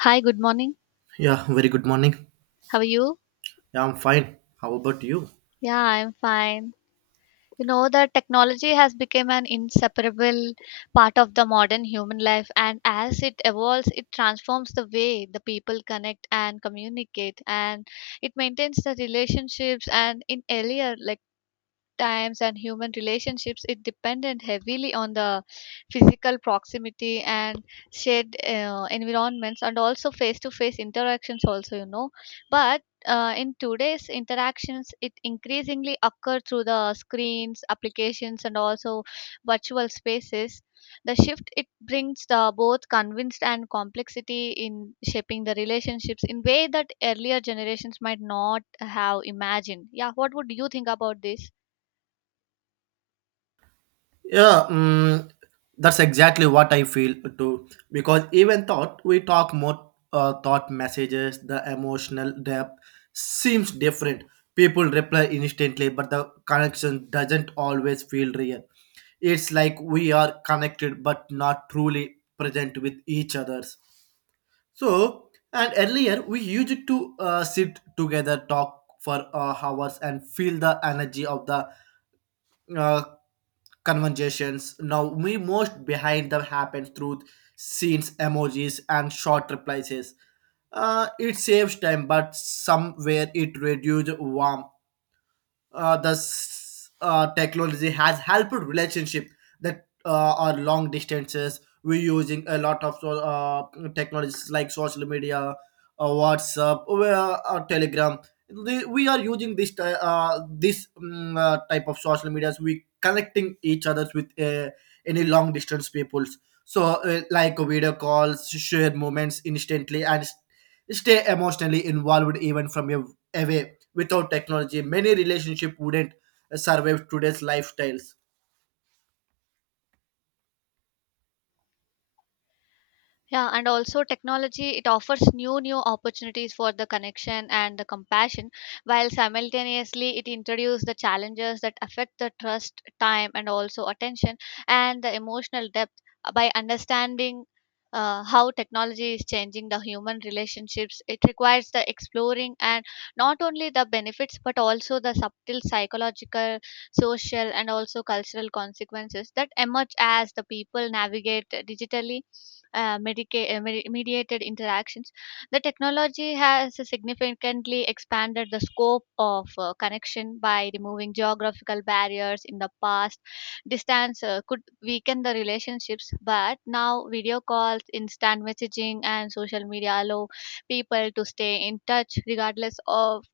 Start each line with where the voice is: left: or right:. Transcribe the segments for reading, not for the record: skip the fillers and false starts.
left: Hi, good morning.
right: Yeah, very good morning.
left: How are you?
right: Yeah, I'm fine. How about you?
left: Yeah, I'm fine. You know that technology has become an inseparable part of the modern human life, and as it evolves, it transforms the way the people connect and communicate, and it maintains the relationships. And in earlier, like times and human relationships, it depended heavily on the physical proximity and shared environments, and also face to face interactions also, you know, but in today's interactions it increasingly occur through the screens, applications, and also virtual spaces. The shift it brings the both convinced and complexity in shaping the relationships in way that earlier generations might not have imagined. Yeah, what would you think about this?
right: Yeah, that's exactly what I feel too. Because even thought we talk more thought messages, the emotional depth seems different. People reply instantly, but the connection doesn't always feel real. It's like we are connected but not truly present with each others. So, and earlier we used to sit together, talk for hours, and feel the energy of the uh, conversations. Now we most behind them happens through scenes, emojis, and short replies. It saves time, but somewhere it reduces warmth. This technology has helped relationship that are long distances. We're using a lot of technologies like social media, WhatsApp, or Telegram. We are using this type of social medias. We connecting each others with any long distance peoples. So like video calls share moments instantly and stay emotionally involved even from a away. Without technology, many relationships wouldn't survive today's lifestyles.
left: Yeah, and also technology, it offers new opportunities for the connection and the compassion, while simultaneously it introduces the challenges that affect the trust, time, and also attention and the emotional depth. By understanding how technology is changing the human relationships, it requires the exploring and not only the benefits but also the subtle psychological, social, and also cultural consequences that emerge as the people navigate digitally mediated interactions. The technology has significantly expanded the scope of connection by removing geographical barriers. In the past, distance could weaken the relationships, but now video calls, instant messaging, and social media allow people to stay in touch regardless of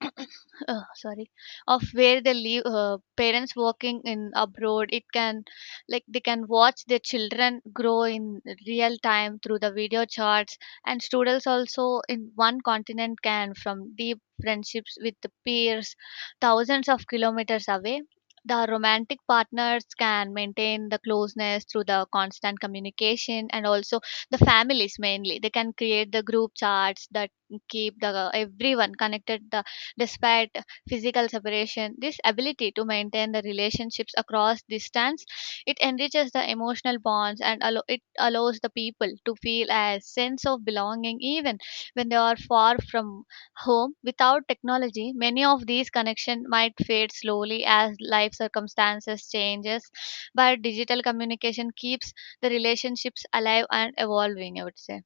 left: sorry of where they live. Parents working in abroad, it can, like, they can watch their children grow in real time through the video charts, and students also in one continent can from deep friendships with the peers thousands of kilometers away. The romantic partners can maintain the closeness through the constant communication, and also the families, mainly they can create the group charts that keep the everyone connected the. Despite physical separation, this ability to maintain the relationships across distance, it enriches the emotional bonds and it allows the people to feel a sense of belonging even when they are far from home. Without technology, many of these connections might fade slowly as life circumstances changes, but digital communication keeps the relationships alive and evolving, I would say.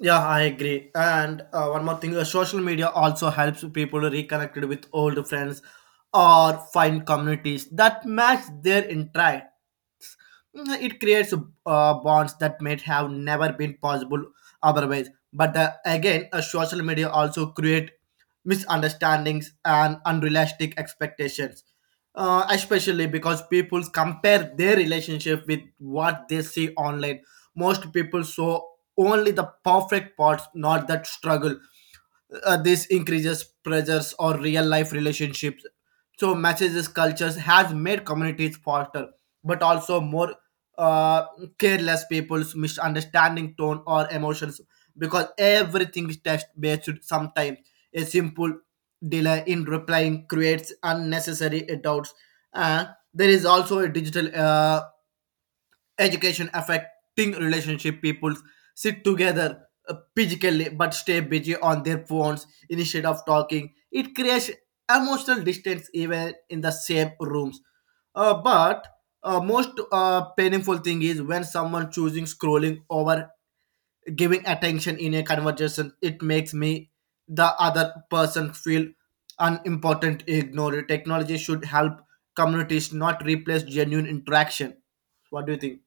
right: Yeah, I agree. And one more thing, social media also helps people reconnect with old friends or find communities that match their interest. It creates bonds that might have never been possible otherwise. But again, social media also create misunderstandings and unrealistic expectations, especially because people compare their relationship with what they see online. Most people saw only the perfect parts, not that struggle. This increases pressures on real life relationships. So messages cultures has made communities faster, but also more uh, careless. People's misunderstanding tone or emotions because everything is text based sometimes. A simple delay in replying creates unnecessary doubts. And there is also a digital education affecting relationship. People sit together physically, but stay busy on their phones instead of talking. It creates emotional distance even in the same rooms. But most painful thing is when someone choosing scrolling over giving attention in a conversation. It makes me the other person feel unimportant, ignored. Technology should help communities, not replace genuine interaction. What do you think?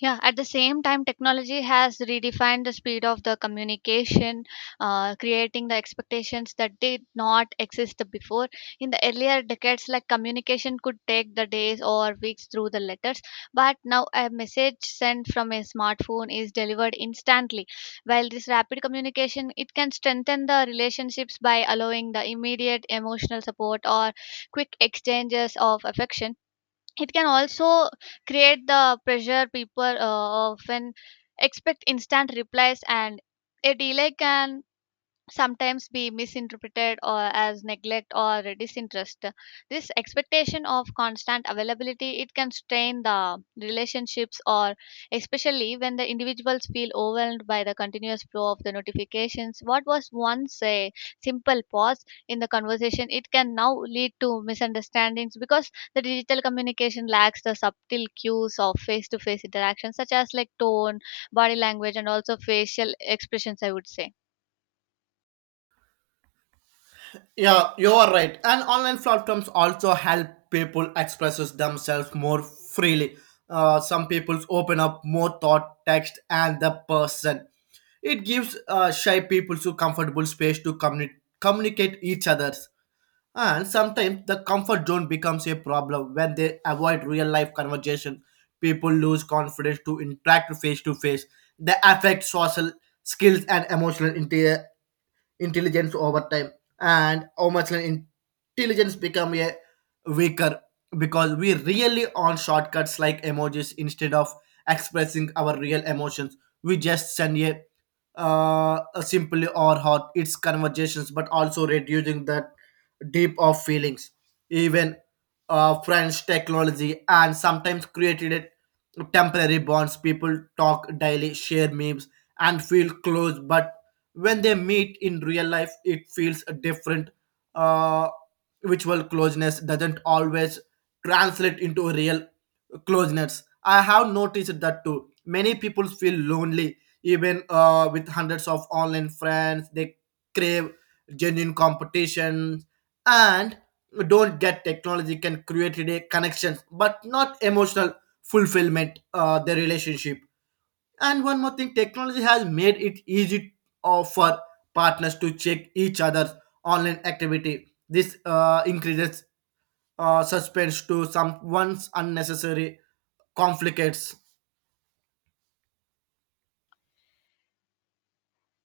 left: Yeah, at the same time, technology has redefined the speed of the communication, creating the expectations that did not exist before. In the earlier decades, like, communication could take the days or weeks through the letters, but now a message sent from a smartphone is delivered instantly. While this rapid communication, it can strengthen the relationships by allowing the immediate emotional support or quick exchanges of affection, it can also create the pressure. People often expect instant replies, and a delay can sometimes be misinterpreted or as neglect or disinterest. This expectation of constant availability, it can strain the relationships, or especially when the individuals feel overwhelmed by the continuous flow of the notifications. What was once a simple pause in the conversation, it can now lead to misunderstandings because the digital communication lacks the subtle cues of face to face interaction such as, like, tone, body language, and also facial expressions, I would say.
right: Yeah, you are right. And online platforms also help people expresses themselves more freely. Some people open up more thought, text, and the person. It gives shy people to comfortable space to communicate each other's. And sometimes the comfort zone becomes a problem when they avoid real life conversation. People lose confidence to interact face to face. They affect social skills and emotional intelligence over time. And how much an intelligence become a weaker because we really on shortcuts like emojis instead of expressing our real emotions. We just send a simply or hot its conversations, but also reducing that deep of feelings. Even French technology and sometimes created it temporary bonds. People talk daily, share memes, and feel close, but when they meet in real life, it feels different. Uh, virtual closeness doesn't always translate into real closeness. I have noticed that too. Many people feel lonely even with hundreds of online friends. They crave genuine competition and don't get technology can create a connection, but not emotional fulfillment. The relationship. And one more thing, technology has made it easy for partners to check each other's online activity. This increases suspense to some one's unnecessary conflicts.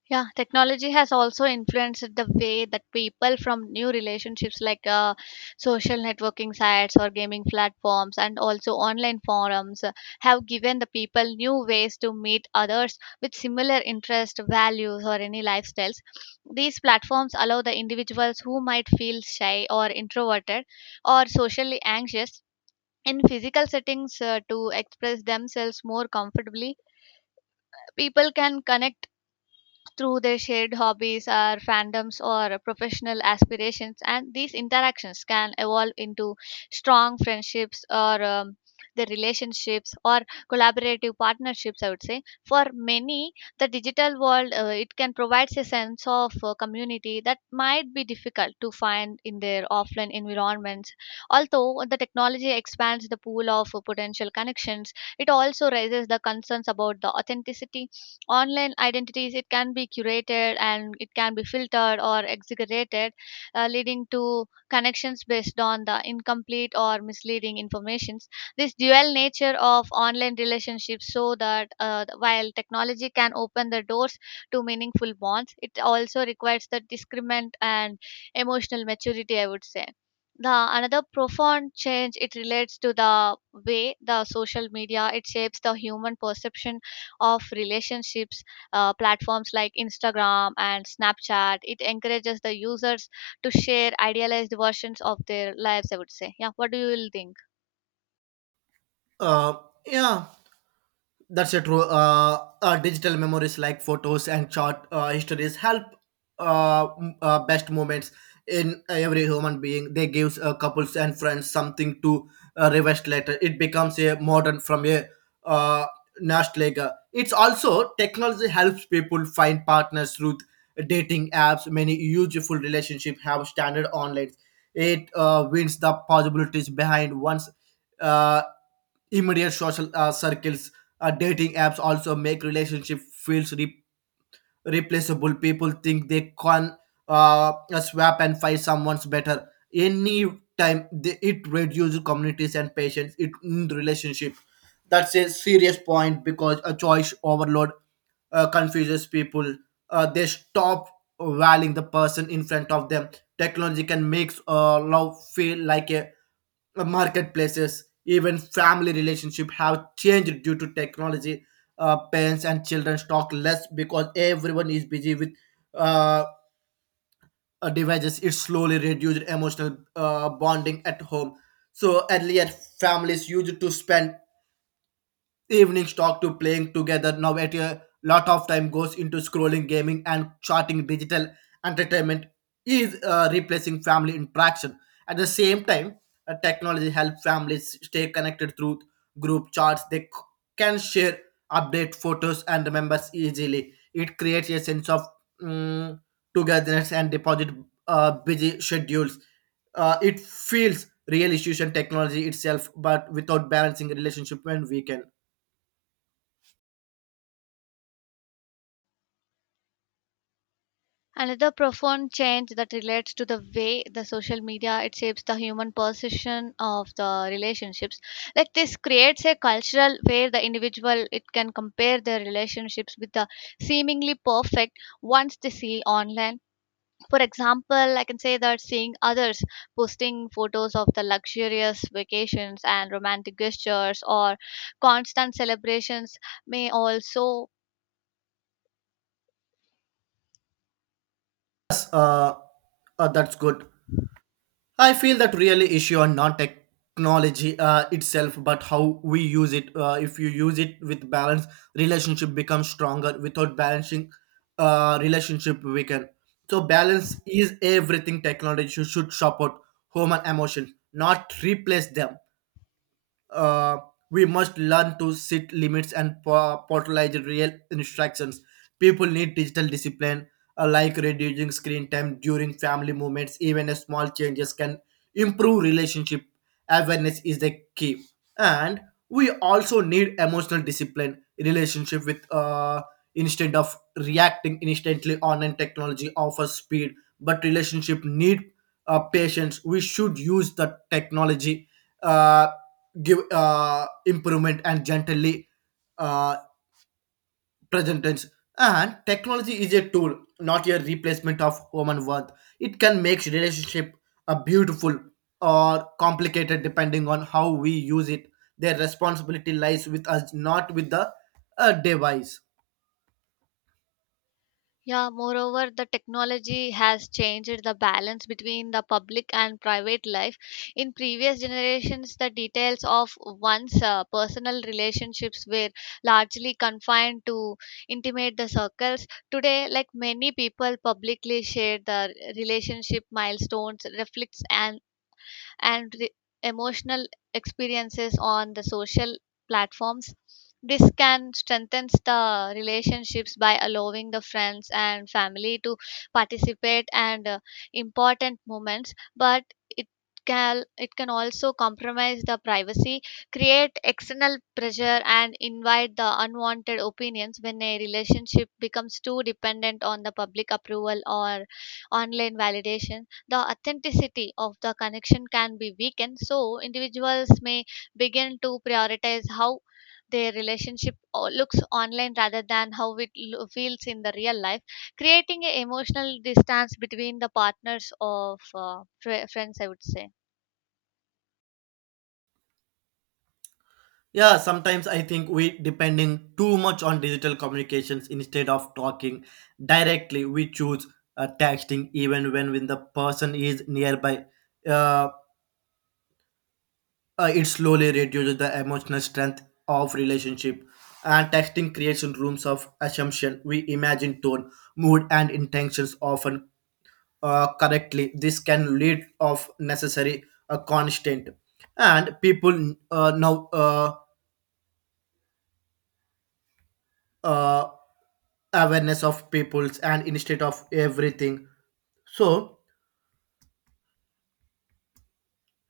left: Yeah, technology has also influenced the way that people from new relationships, like social networking sites or gaming platforms and also online forums, have given the people new ways to meet others with similar interests, values, or any lifestyles. These platforms allow the individuals who might feel shy or introverted or socially anxious in physical settings, to express themselves more comfortably. People can connect through their shared hobbies or fandoms or professional aspirations, and these interactions can evolve into strong friendships or the relationships or collaborative partnerships, I would say. For many, the digital world, it can provide a sense of community that might be difficult to find in their offline environments. Although the technology expands the pool of potential connections, it also raises the concerns about the authenticity. Online identities, it can be curated, and it can be filtered or exaggerated, leading to connections based on the incomplete or misleading informations. This dual nature of online relationships, so that while technology can open the doors to meaningful bonds, it also requires the discernment and emotional maturity, I would say. The another profound change, it relates to the way the social media it shapes the human perception of relationships. Platforms like Instagram and Snapchat, it encourages the users to share idealized versions of their lives, I would say. Yeah, what do you will think?
right: Uh, yeah. That's a true. Digital memories like photos and chart histories help best moments in every human being. They gives couples and friends something to revest later. It becomes a modern from a uh, nostalgic. It's also technology helps people find partners through dating apps. Many useful relationships have standard online. It wins the possibilities behind one's uh, immediate social circles. Dating apps also make relationship feels replaceable. People think they can uh, swap and find someone's better. Any time they, it reduces communities and patience, it, in the relationship. That's a serious point because a choice overload confuses people. They stop valuing the person in front of them. Technology can make love feel like a marketplaces. Even family relationship have changed due to technology. Parents and children talk less because everyone is busy with uh, devices. It slowly reduced emotional bonding at home. So earlier, families used to spend evenings talk to playing together. Now at a lot of time goes into scrolling, gaming, and charting. Digital entertainment is replacing family interaction. At the same time, technology helps families stay connected through group chats. They can share update photos and remembers easily. It creates a sense of mm, togetherness and deposit busy schedules. It feels real issues and technology itself, but without balancing relationship and weekend.
left: Another profound change that relates to the way the social media it shapes the human perception of the relationships, like this creates a cultural where the individual it can compare their relationships with the seemingly perfect ones they see online. For example, I can say that seeing others posting photos of the luxurious vacations and romantic gestures or constant celebrations may also.
right: Yes, that's good. I feel that really issue on not technology itself, but how we use it. If you use it with balance, relationship becomes stronger. Without balancing, relationship weaken. So balance is everything. Technology should support human emotion, not replace them. Uh, we must learn to set limits and portalize real instructions. People need digital discipline, like reducing screen time during family moments. Even a small changes can improve relationship. Awareness is the key, and we also need emotional discipline relationship with, instead of reacting instantly. Online technology offers speed, but relationship need patience. We should use the technology. Uh, give improvement and gently uh, present tense. And technology is a tool, not a replacement of human worth. It can make relationship a beautiful or complicated, depending on how we use it. Their responsibility lies with us, not with the device.
left: Yeah, moreover, the technology has changed the balance between the public and private life. In previous generations, the details of one's personal relationships were largely confined to intimate the circles. Today, like, many people publicly share the relationship milestones, reflects, and the emotional experiences on the social platforms. This can strengthen the relationships by allowing the friends and family to participate and important moments, but it it can also compromise the privacy, create external pressure, and invite the unwanted opinions. When a relationship becomes too dependent on the public approval or online validation, the authenticity of the connection can be weakened. So, individuals may begin to prioritize how their relationship looks online rather than how it feels in the real life, creating an emotional distance between the partners of friends, I would say.
right: Yeah, sometimes I think we depending too much on digital communications instead of talking directly. We choose texting even when the person is nearby. Uh, it slowly reduces the emotional strength of relationship. And texting creates rooms of assumption. We imagine tone, mood, and intentions often correctly. This can lead of necessary constant. And people now uh, awareness of peoples and instead of everything. So,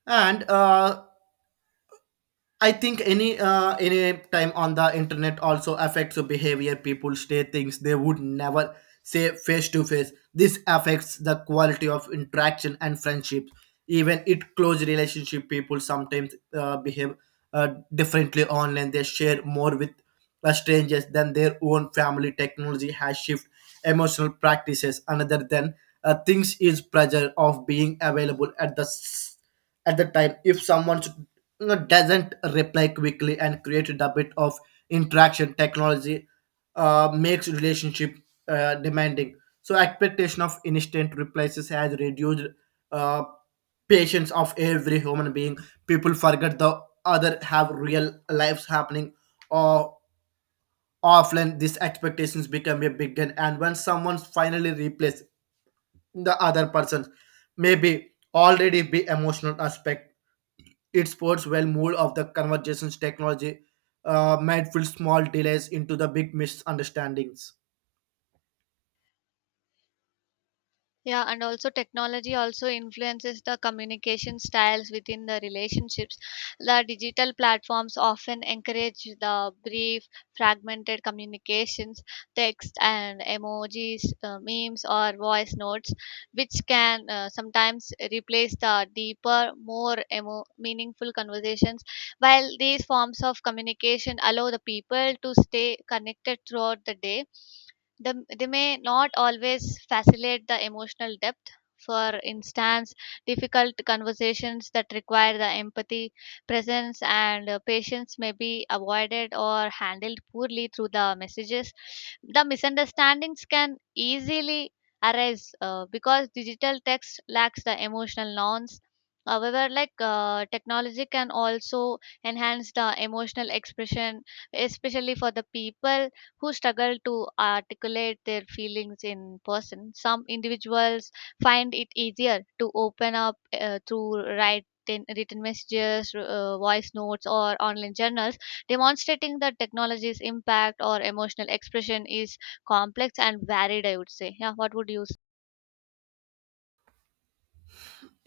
right: and I think any time on the internet also affects the behavior. People say things they would never say face to face. This affects the quality of interaction and friendships. Even it close relationship, people sometimes behave uh, differently online. They share more with strangers than their own family. Technology has shifted emotional practices. Another than things is pressure of being available at the at the time. If someone, you know, doesn't reply quickly and created a bit of interaction. Technology makes relationship demanding. So expectation of instant replies has reduced uh, patience of every human being. People forget the other have real lives happening or. Often these expectations become a big gun, and when someone finally replaces the other person, maybe already be emotional aspect. It sports well mood of the conversations. Technology might fill small delays into the big misunderstandings.
left: Yeah, and also technology also influences the communication styles within the relationships. The digital platforms often encourage the brief, fragmented communications, text and emojis, memes, or voice notes, which can sometimes replace the deeper, more meaningful conversations. While these forms of communication allow the people to stay connected throughout the day, they may not always facilitate the emotional depth. For instance, difficult conversations that require the empathy, presence, and patience may be avoided or handled poorly through the messages. The misunderstandings can easily arise because digital text lacks the emotional nuance. However, like, technology can also enhance the emotional expression, especially for the people who struggle to articulate their feelings in person. Some individuals find it easier to open up through write written messages, voice notes, or online journals, demonstrating that technology's impact or emotional expression is complex and varied, I would say. Yeah. What would you.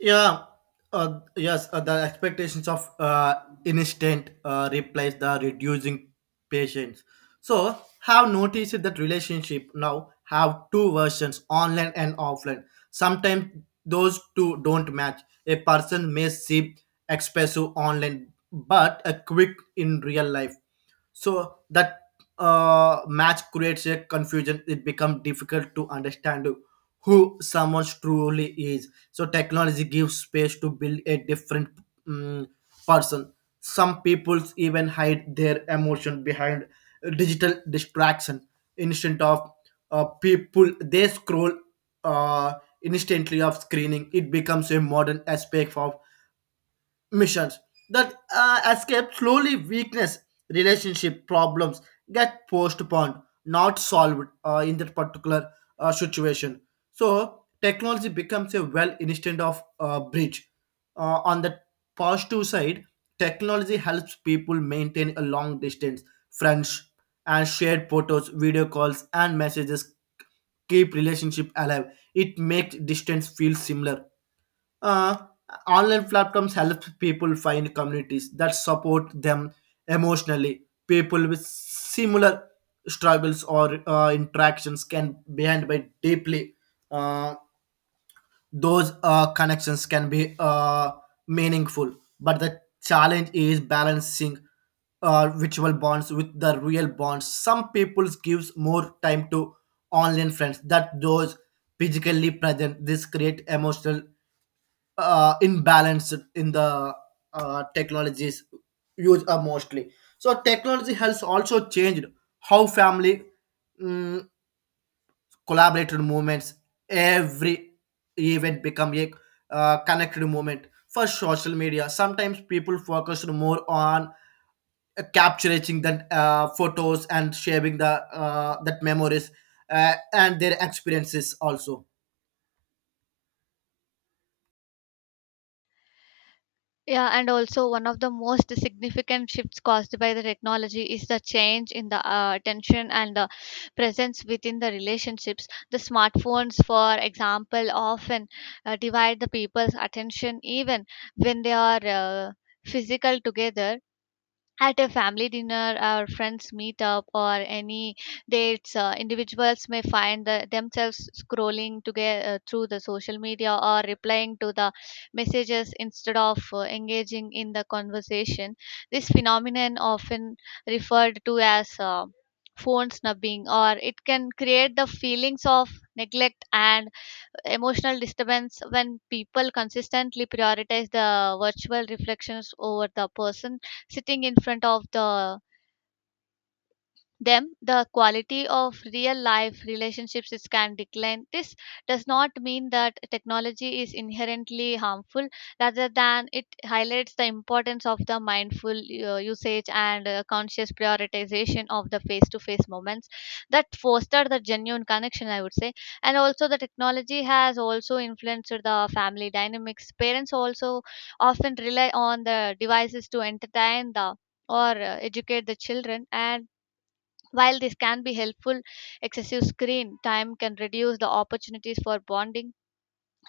right: Yeah, yes, the expectations of instant replace the reducing patience. So, have noticed that relationship now have two versions, online and offline. Sometimes those two don't match. A person may seem expressive online, but a quick in real life. So that match creates a confusion. It becomes difficult to understand who someone truly is. So technology gives space to build a different mm person. Some people even hide their emotion behind digital distraction instead of people. They scroll uh, instantly of screening. It becomes a modern aspect of missions that escape slowly weakness. Relationship problems get postponed, not solved, in that particular situation. So technology becomes a well instead of bridge. On the positive side, technology helps people maintain a long distance friends, and shared photos, video calls, and messages keep relationship alive. It makes distance feel similar. Uh, online platforms help people find communities that support them emotionally. People with similar struggles or interactions can be handled by deeply. Uh, those connections can be meaningful. But the challenge is balancing virtual bonds with the real bonds. Some people gives more time to online friends that those physically present. This create emotional imbalance in the technologies used mostly. So technology has also changed how family mm, collaborated movements. Every event become a connected movement for social media. Sometimes people focused more on capturing the photos and sharing the that memories and their experiences also.
left: Yeah, and also one of the most significant shifts caused by the technology is the change in the attention and the presence within the relationships. The smartphones, for example, often divide the people's attention even when they are physical together at a family dinner or friends meet up or any dates. Individuals may find the, themselves scrolling together through the social media or replying to the messages instead of engaging in the conversation. This phenomenon often referred to as phone snubbing, or it can create the feelings of neglect and emotional disturbance. When people consistently prioritize the virtual reflections over the person sitting in front of the them, the quality of real life relationships is can decline. This does not mean that technology is inherently harmful, rather than it highlights the importance of the mindful usage and conscious prioritization of the face to face moments that foster the genuine connection, I would say. And also the technology has also influenced the family dynamics. Parents also often rely on the devices to entertain the or educate the children, and while this can be helpful, excessive screen time can reduce the opportunities for bonding.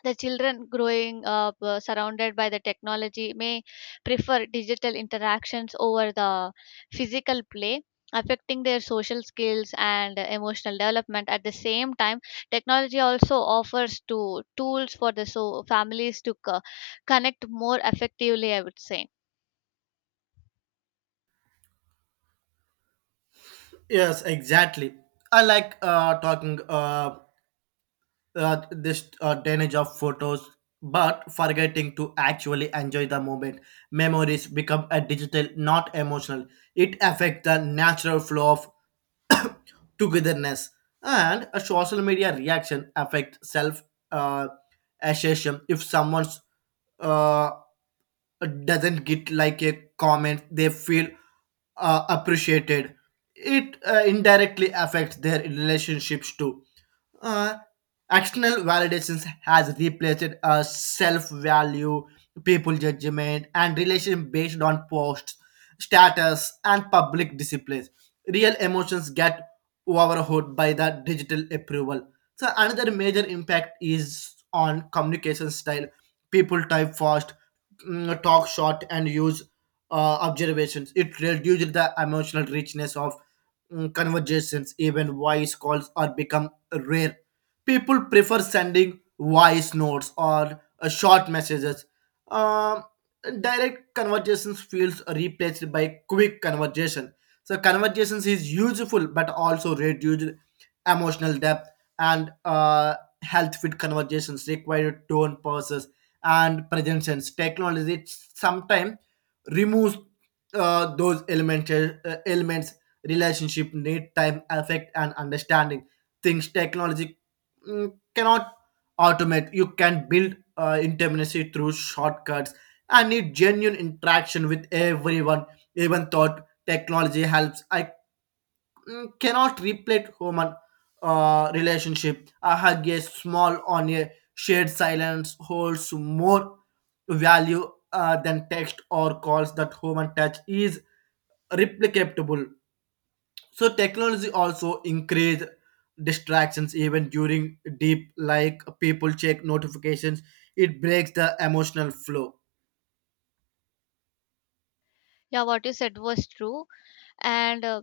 left: The children growing up surrounded by the technology may prefer digital interactions over the physical play, affecting their social skills and emotional development. At the same time, technology also offers to tools for the so families to connect more effectively, I would say.
right: Yes, exactly. I like talking this tonnage of photos, but forgetting to actually enjoy the moment. Memories become a digital, not emotional. It affects the natural flow of togetherness. And a social media reaction affects self uh, assessment. If someone uh, doesn't get like a comment, they feel appreciated. It indirectly affects their relationships too. Uh, external validations has replaced self-value, people judgment, and relation based on posts, status, and public displays. Real emotions get overhauled by the digital approval. So another major impact is on communication style. People type fast, talk short, and use observations. It reduces the emotional richness of conversations. Even voice calls are become rare. People prefer sending voice notes or short messages. Um, direct conversations feels replaced by quick conversation. So conversations is useful but also reduced emotional depth. And health fit conversations require tone pauses and presence. Technology sometimes removes those elements, elements relationship need time affect and understanding. Things technology cannot automate. You can build intimacy through shortcuts and need genuine interaction with everyone. Even thought technology helps, I cannot replace human relationship. A hug, a small on a shared silence holds more value than text or calls. That human touch is replicatable. So technology also increase distractions even during deep, like people check notifications. It breaks the emotional flow.
left: Yeah, what you said was true, and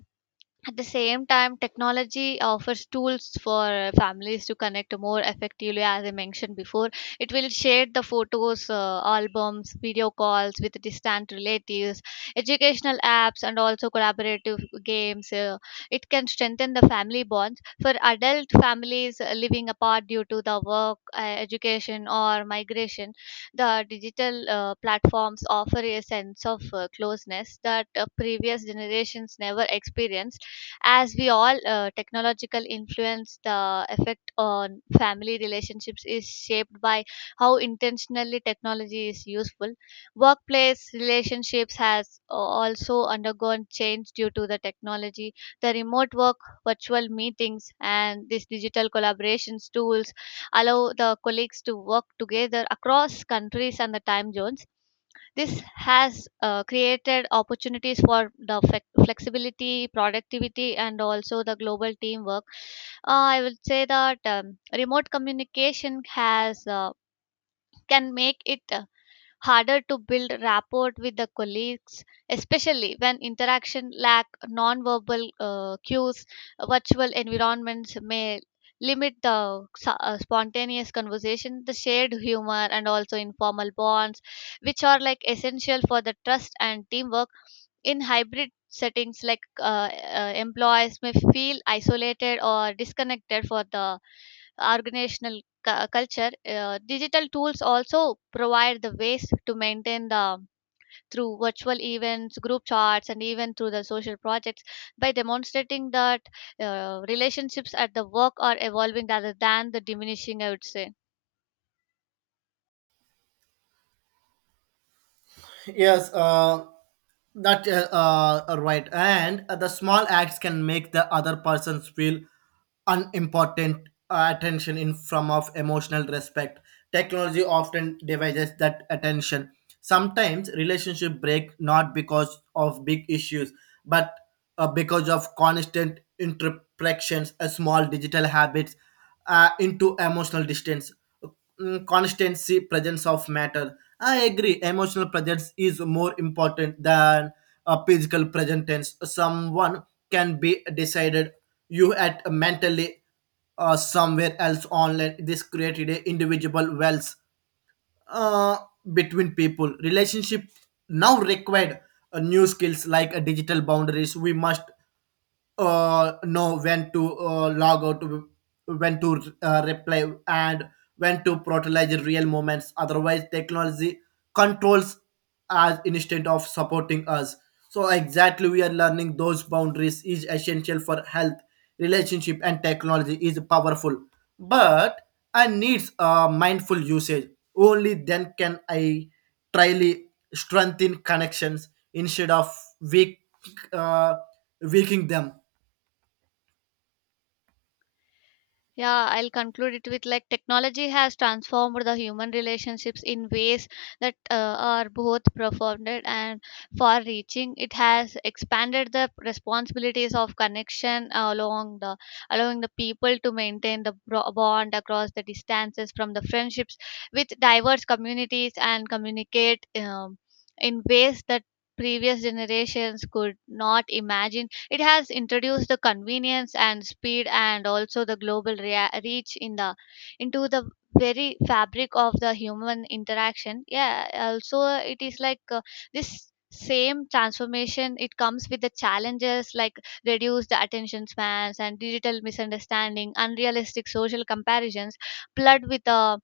left: at the same time, technology offers tools for families to connect more effectively, as I mentioned before. It will share the photos, albums, video calls with distant relatives, educational apps, and also collaborative games. It can strengthen the family bonds. For adult families living apart due to the work, education, or migration, the digital platforms offer a sense of closeness that previous generations never experienced. As we all technological influence, the effect on family relationships is shaped by how intentionally technology is useful. Workplace relationships has also undergone change due to the technology. The remote work, virtual meetings, and these digital collaborations tools allow the colleagues to work together across countries and the time zones. This has created opportunities for the flexibility, productivity, and also the global teamwork. I would say that remote communication has can make it harder to build rapport with the colleagues, especially when interaction lack nonverbal cues. Virtual environments may limit the spontaneous conversation, the shared humor, and also informal bonds, which are, like, essential for the trust and teamwork. In hybrid settings, like employees may feel isolated or disconnected for the organizational culture. Digital tools also provide the ways to maintain the through virtual events, group chats, and even through the social projects, by demonstrating that relationships at the work are evolving rather than the diminishing, I would say.
right: Yes, that right. And the small acts can make the other persons feel unimportant. Attention in form of emotional respect. Technology often divides that attention. Sometimes relationship break, not because of big issues, but because of constant interactions. A small digital habits into emotional distance. Constancy presence of matter. I agree emotional presence is more important than a physical presence tense. Someone can be decided you at mentally somewhere else online. This created a individual wells uh, between people. Relationship now required new skills like digital boundaries. We must know when to log out, when to reply, and when to prioritize real moments. Otherwise, technology controls us instead of supporting us. So, exactly, we are learning those boundaries is essential for health, relationship, and technology is powerful, but I needs a mindful usage. Only then can I tryly strengthen connections instead of weak, uh, weakening them.
left: Yeah, I'll conclude it with, like, technology has transformed the human relationships in ways that are both profound and far reaching. It has expanded the responsibilities of connection along the allowing the people to maintain the bond across the distances, from the friendships with diverse communities, and communicate in ways that previous generations could not imagine. It has introduced the convenience and speed and also the global reach in the into the very fabric of the human interaction. Yeah, also it is, like, this same transformation it comes with the challenges, like reduced attention spans and digital misunderstanding, unrealistic social comparisons, flood with the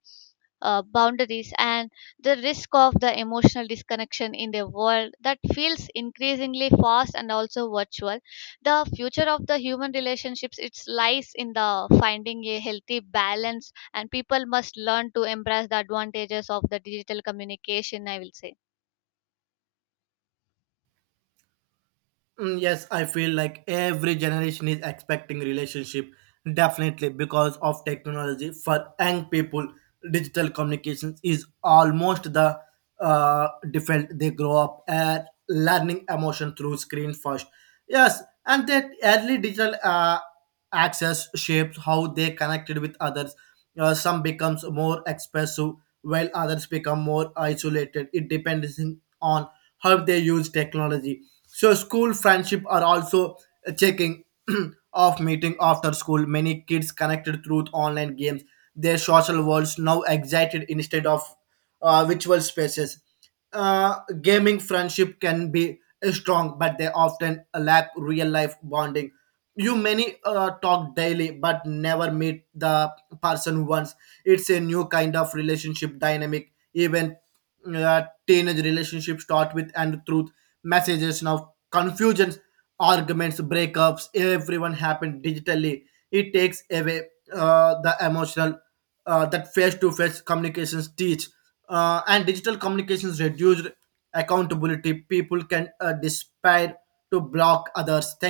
left: boundaries and the risk of the emotional disconnection in the world that feels increasingly fast and also virtual. The future of the human relationships, it lies in the finding a healthy balance, and people must learn to embrace the advantages of the digital communication, I will say.
right: Yes, I feel like every generation is expecting relationship definitely because of technology. For young people, digital communications is almost the default. They grow up at learning emotion through screen first. Yes, and that early digital. Access shapes how they connected with others. Some becomes more expressive while others become more isolated. It depends on how they use technology. So school friendship are also checking of meeting after school. Many kids connected through online games. Their social worlds now excited instead of virtual spaces. Gaming friendship can be strong, but they often lack real life bonding. You many talk daily but never meet the person once. It's a new kind of relationship dynamic. Even teenage relationships start with and truth messages. Now confusions, arguments, breakups, everyone happened digitally. It takes away the emotional that face-to-face communications teach. And digital communications reduced accountability. People can despair to block others thank.